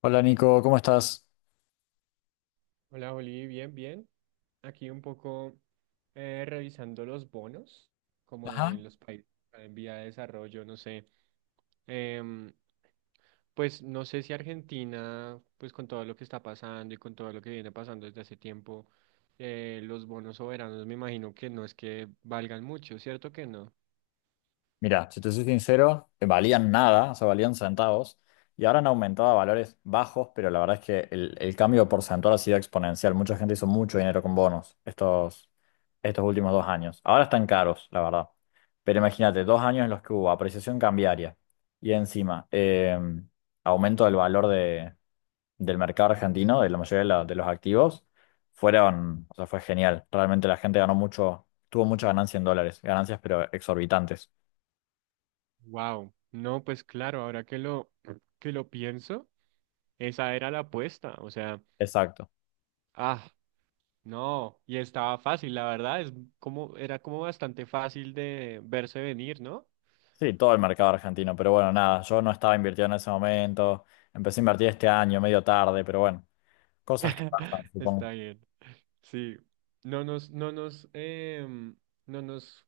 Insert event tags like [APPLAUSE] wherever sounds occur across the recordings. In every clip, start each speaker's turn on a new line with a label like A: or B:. A: Hola Nico, ¿cómo estás?
B: Hola, Oli, bien, bien. Aquí un poco revisando los bonos, como de
A: Ajá.
B: los países en vía de desarrollo, no sé. Em, pues no sé si Argentina, pues con todo lo que está pasando y con todo lo que viene pasando desde hace tiempo, los bonos soberanos me imagino que no es que valgan mucho, ¿cierto que no?
A: Mira, si te soy sincero, valían nada, o sea, valían centavos, y ahora han aumentado a valores bajos, pero la verdad es que el cambio porcentual ha sido exponencial. Mucha gente hizo mucho dinero con bonos estos últimos dos años. Ahora están caros, la verdad. Pero imagínate, dos años en los que hubo apreciación cambiaria y encima aumento del mercado argentino, de la mayoría de, de los activos, fue genial. Realmente la gente ganó mucho, tuvo mucha ganancia en dólares, ganancias pero exorbitantes.
B: Wow, no, pues claro, ahora que lo pienso, esa era la apuesta, o sea,
A: Exacto.
B: ah, no, y estaba fácil, la verdad, es como, era como bastante fácil de verse venir, ¿no?
A: Sí, todo el mercado argentino, pero bueno, nada, yo no estaba invirtiendo en ese momento, empecé a invertir este año, medio tarde, pero bueno, cosas que pasan,
B: [LAUGHS]
A: supongo.
B: Está bien. Sí. No nos, no nos, em, no nos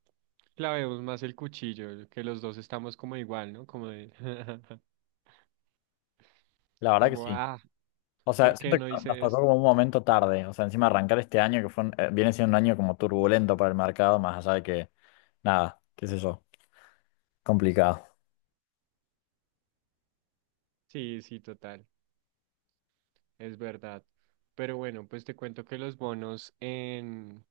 B: clavemos más el cuchillo, que los dos estamos como igual, ¿no? Como de, [LAUGHS]
A: La verdad que
B: como,
A: sí.
B: ah,
A: O sea,
B: ¿por qué
A: siento que
B: no
A: nos
B: hice
A: tocó
B: esto?
A: como un momento tarde, o sea, encima arrancar este año que fue viene siendo un año como turbulento para el mercado, más allá de que, nada, qué sé yo, complicado.
B: Sí, sí, total. Es verdad. Pero bueno, pues te cuento que los bonos en,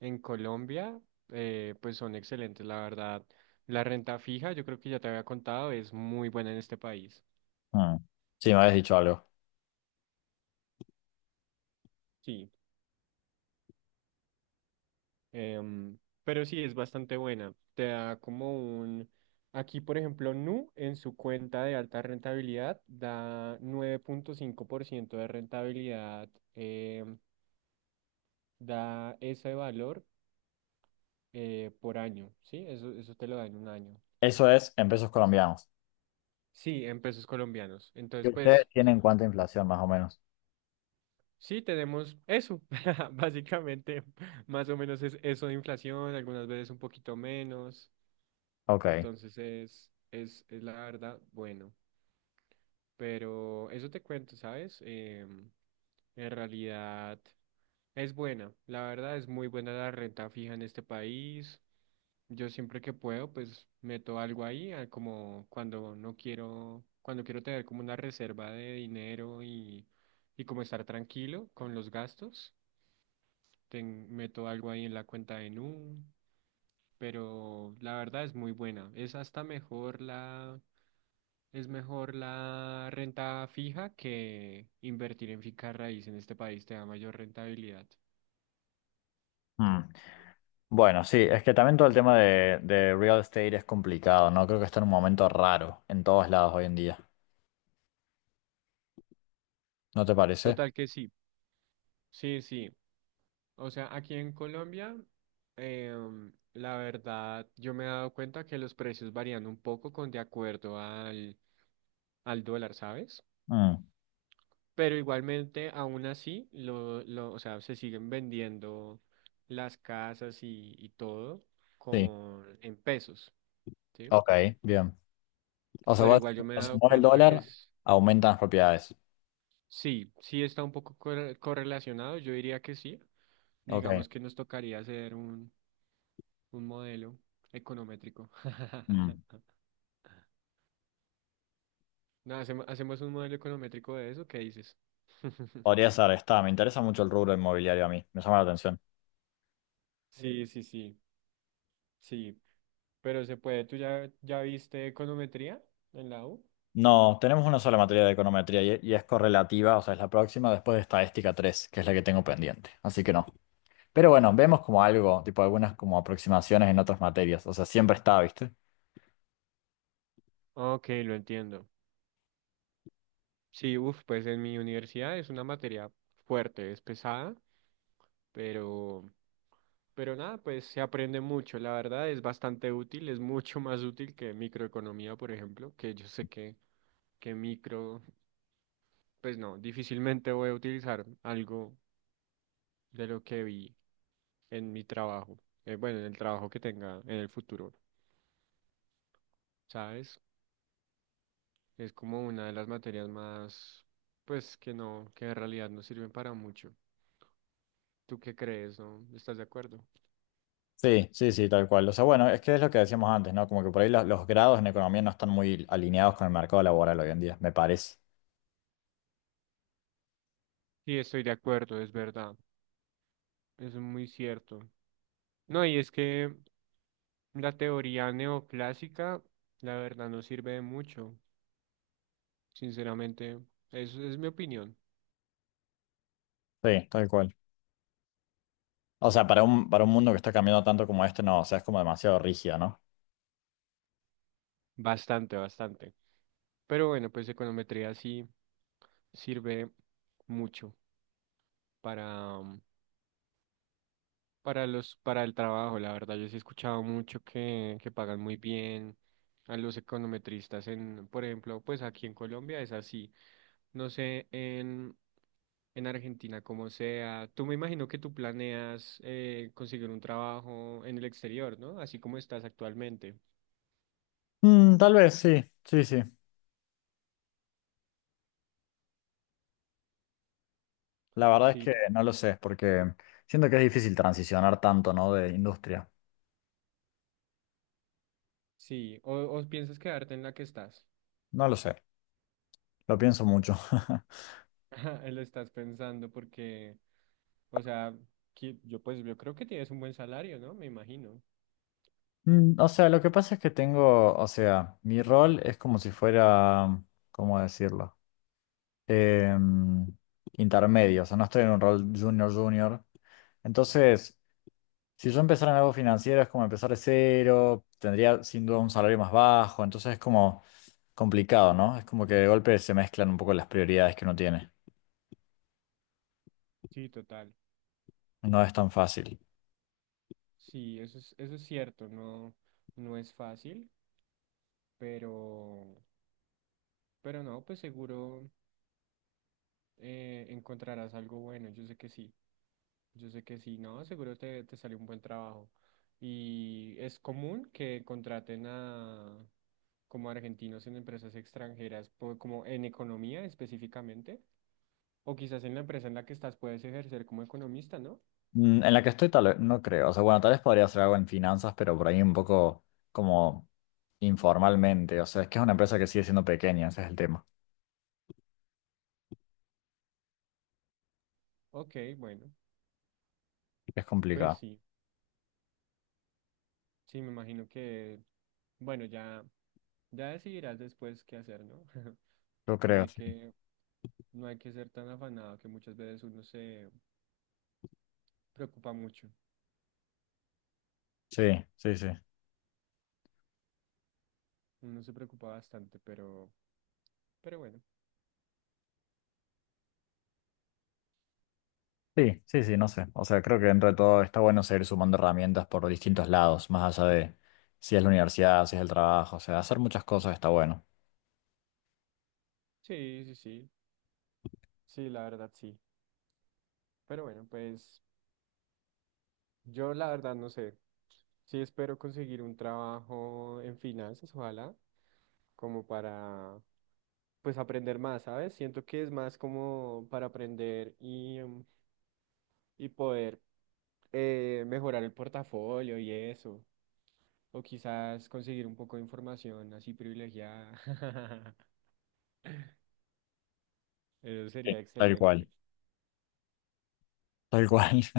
B: en Colombia, pues son excelentes, la verdad. La renta fija, yo creo que ya te había contado, es muy buena en este país.
A: Mm. Sí, me habías dicho algo.
B: Sí. Em, pero sí, es bastante buena. Te da como un... Aquí, por ejemplo, Nu en su cuenta de alta rentabilidad da 9.5% de rentabilidad, em, da ese valor por año, ¿sí? Eso te lo da en un año.
A: Eso es en pesos colombianos.
B: Sí, en pesos colombianos.
A: ¿Y
B: Entonces,
A: ustedes
B: pues
A: tienen cuánta inflación más o menos?
B: sí, tenemos eso. [LAUGHS] Básicamente, más o menos es eso de inflación, algunas veces un poquito menos.
A: Ok.
B: Entonces es la verdad, bueno. Pero eso te cuento, ¿sabes? En realidad es buena. La verdad es muy buena la renta fija en este país. Yo siempre que puedo, pues meto algo ahí, como cuando no quiero, cuando quiero tener como una reserva de dinero y como estar tranquilo con los gastos, meto algo ahí en la cuenta de Nu, pero la verdad es muy buena. Es mejor la renta fija que invertir en finca raíz en este país, te da mayor rentabilidad.
A: Mm. Bueno, sí, es que también todo el tema de real estate es complicado, ¿no? Creo que está en un momento raro en todos lados hoy en día. ¿No te parece?
B: Total que sí. Sí, sí. O sea, aquí en Colombia, la verdad, yo me he dado cuenta que los precios varían un poco con de acuerdo al dólar, ¿sabes?
A: Mm,
B: Pero igualmente, aún así, o sea, se siguen vendiendo las casas y todo
A: sí.
B: con, en pesos, ¿sí?
A: Ok, bien. O sea,
B: Pero
A: vos,
B: igual yo me he
A: cuando se
B: dado
A: mueve el
B: cuenta que
A: dólar,
B: es,
A: aumentan las propiedades.
B: sí, sí está un poco correlacionado, yo diría que sí. Digamos
A: Ok.
B: que nos tocaría hacer un modelo econométrico.
A: Mm.
B: [LAUGHS] No, hacemos un modelo econométrico de eso, ¿qué dices?
A: Podría
B: [LAUGHS]
A: ser, está. Me interesa mucho el rubro inmobiliario a mí. Me llama la atención.
B: Sí, sí, sí, sí. Pero se puede, ¿tú ya viste econometría en la U?
A: No, tenemos una sola materia de econometría y es correlativa, o sea, es la próxima después de estadística 3, que es la que tengo pendiente. Así que no. Pero bueno, vemos como algo, tipo algunas como aproximaciones en otras materias, o sea, siempre está, ¿viste?
B: Ok, lo entiendo. Sí, uff, pues en mi universidad es una materia fuerte, es pesada, pero, pero nada, pues se aprende mucho. La verdad es bastante útil, es mucho más útil que microeconomía, por ejemplo, que yo sé que micro, pues no, difícilmente voy a utilizar algo de lo que vi en mi trabajo, bueno, en el trabajo que tenga en el futuro, ¿sabes? Es como una de las materias más, pues, que no, que en realidad no sirven para mucho. ¿Tú qué crees, no? ¿Estás de acuerdo?
A: Sí, sí, sí, tal cual. O sea, bueno, es que es lo que decíamos antes, ¿no? Como que por ahí los grados en economía no están muy alineados con el mercado laboral hoy en día, me parece.
B: Sí, estoy de acuerdo, es verdad. Es muy cierto. No, y es que la teoría neoclásica, la verdad, no sirve de mucho, sinceramente. Eso es mi opinión.
A: Sí, tal cual. O sea, para para un mundo que está cambiando tanto como este, no, o sea, es como demasiado rígida, ¿no?
B: Bastante, bastante. Pero bueno, pues econometría sí sirve mucho para, para para el trabajo, la verdad, yo sí he escuchado mucho que pagan muy bien a los econometristas por ejemplo, pues aquí en Colombia es así. No sé, en Argentina como sea. Tú Me imagino que tú planeas conseguir un trabajo en el exterior, ¿no? Así como estás actualmente.
A: Mm, tal vez, sí, sí, sí. La verdad es
B: Sí,
A: que no
B: total.
A: lo sé, porque siento que es difícil transicionar tanto, ¿no? De industria.
B: Sí, o piensas quedarte en la que estás.
A: No lo sé, lo pienso mucho. [LAUGHS]
B: [LAUGHS] Lo estás pensando porque, o sea, yo pues yo creo que tienes un buen salario, ¿no? Me imagino.
A: Mm, o sea, lo que pasa es que tengo, o sea, mi rol es como si fuera, ¿cómo decirlo? Em, intermedio, o sea, no estoy en un rol junior junior. Entonces, si yo empezara en algo financiero es como empezar de cero, tendría sin duda un salario más bajo, entonces es como complicado, ¿no? Es como que de golpe se mezclan un poco las prioridades que uno tiene.
B: Sí, total.
A: No es tan fácil.
B: Sí, eso es cierto, no, no es fácil, pero, pero no, pues seguro encontrarás algo bueno, yo sé que sí, yo sé que sí, no, seguro te sale un buen trabajo. Y es común que contraten a como argentinos en empresas extranjeras, como en economía específicamente, o quizás en la empresa en la que estás puedes ejercer como economista, ¿no?
A: Mm, en la que estoy tal vez, no creo. O sea, bueno, tal vez podría hacer algo en finanzas, pero por ahí un poco como informalmente. O sea, es que es una empresa que sigue siendo pequeña, ese es el tema.
B: Ok, bueno,
A: Es
B: pues
A: complicado.
B: sí, sí, me imagino que, bueno, ya. Ya decidirás después qué hacer, ¿no? [LAUGHS]
A: Yo
B: No
A: creo,
B: hay
A: sí.
B: que, no hay que ser tan afanado que muchas veces uno se preocupa mucho.
A: Sí, sí, sí.
B: Uno se preocupa bastante, pero bueno.
A: Sí, sí, sí, no sé. O sea, creo que dentro de todo está bueno seguir sumando herramientas por distintos lados, más allá de si es la universidad, si es el trabajo. O sea, hacer muchas cosas está bueno.
B: Sí, sí, sí. Sí, la verdad sí. Pero bueno, pues yo la verdad no sé. Sí espero conseguir un trabajo en finanzas, ojalá, como para, pues aprender más, ¿sabes? Siento que es más como para aprender y, y poder mejorar el portafolio y eso. O quizás conseguir un poco de información así privilegiada. [LAUGHS] Eso
A: Sí,
B: sería
A: tal
B: excelente.
A: cual, tal cual. [LAUGHS]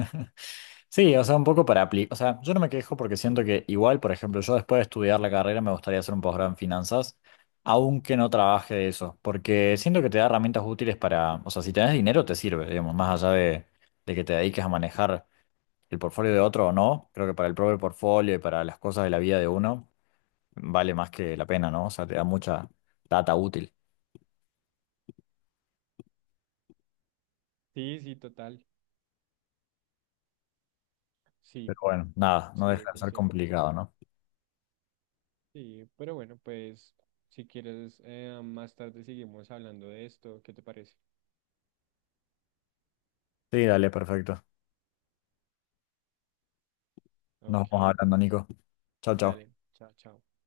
A: Sí, o sea, un poco para aplicar. O sea, yo no me quejo porque siento que igual, por ejemplo, yo después de estudiar la carrera me gustaría hacer un posgrado en finanzas, aunque no trabaje de eso, porque siento que te da herramientas útiles para, o sea, si tenés dinero te sirve, digamos, más allá de que te dediques a manejar el portfolio de otro o no, creo que para el propio portfolio y para las cosas de la vida de uno, vale más que la pena, ¿no? O sea, te da mucha data útil.
B: Sí, sí, total. Sí,
A: Pero bueno, nada, no
B: sí, es
A: deja de
B: muy
A: ser
B: cierto.
A: complicado, ¿no?
B: Sí, pero bueno, pues si quieres, más tarde seguimos hablando de esto. ¿Qué te parece?
A: Sí, dale, perfecto. Nos
B: Ok,
A: vamos hablando, Nico. Chao, chao.
B: dale. Chao, chao.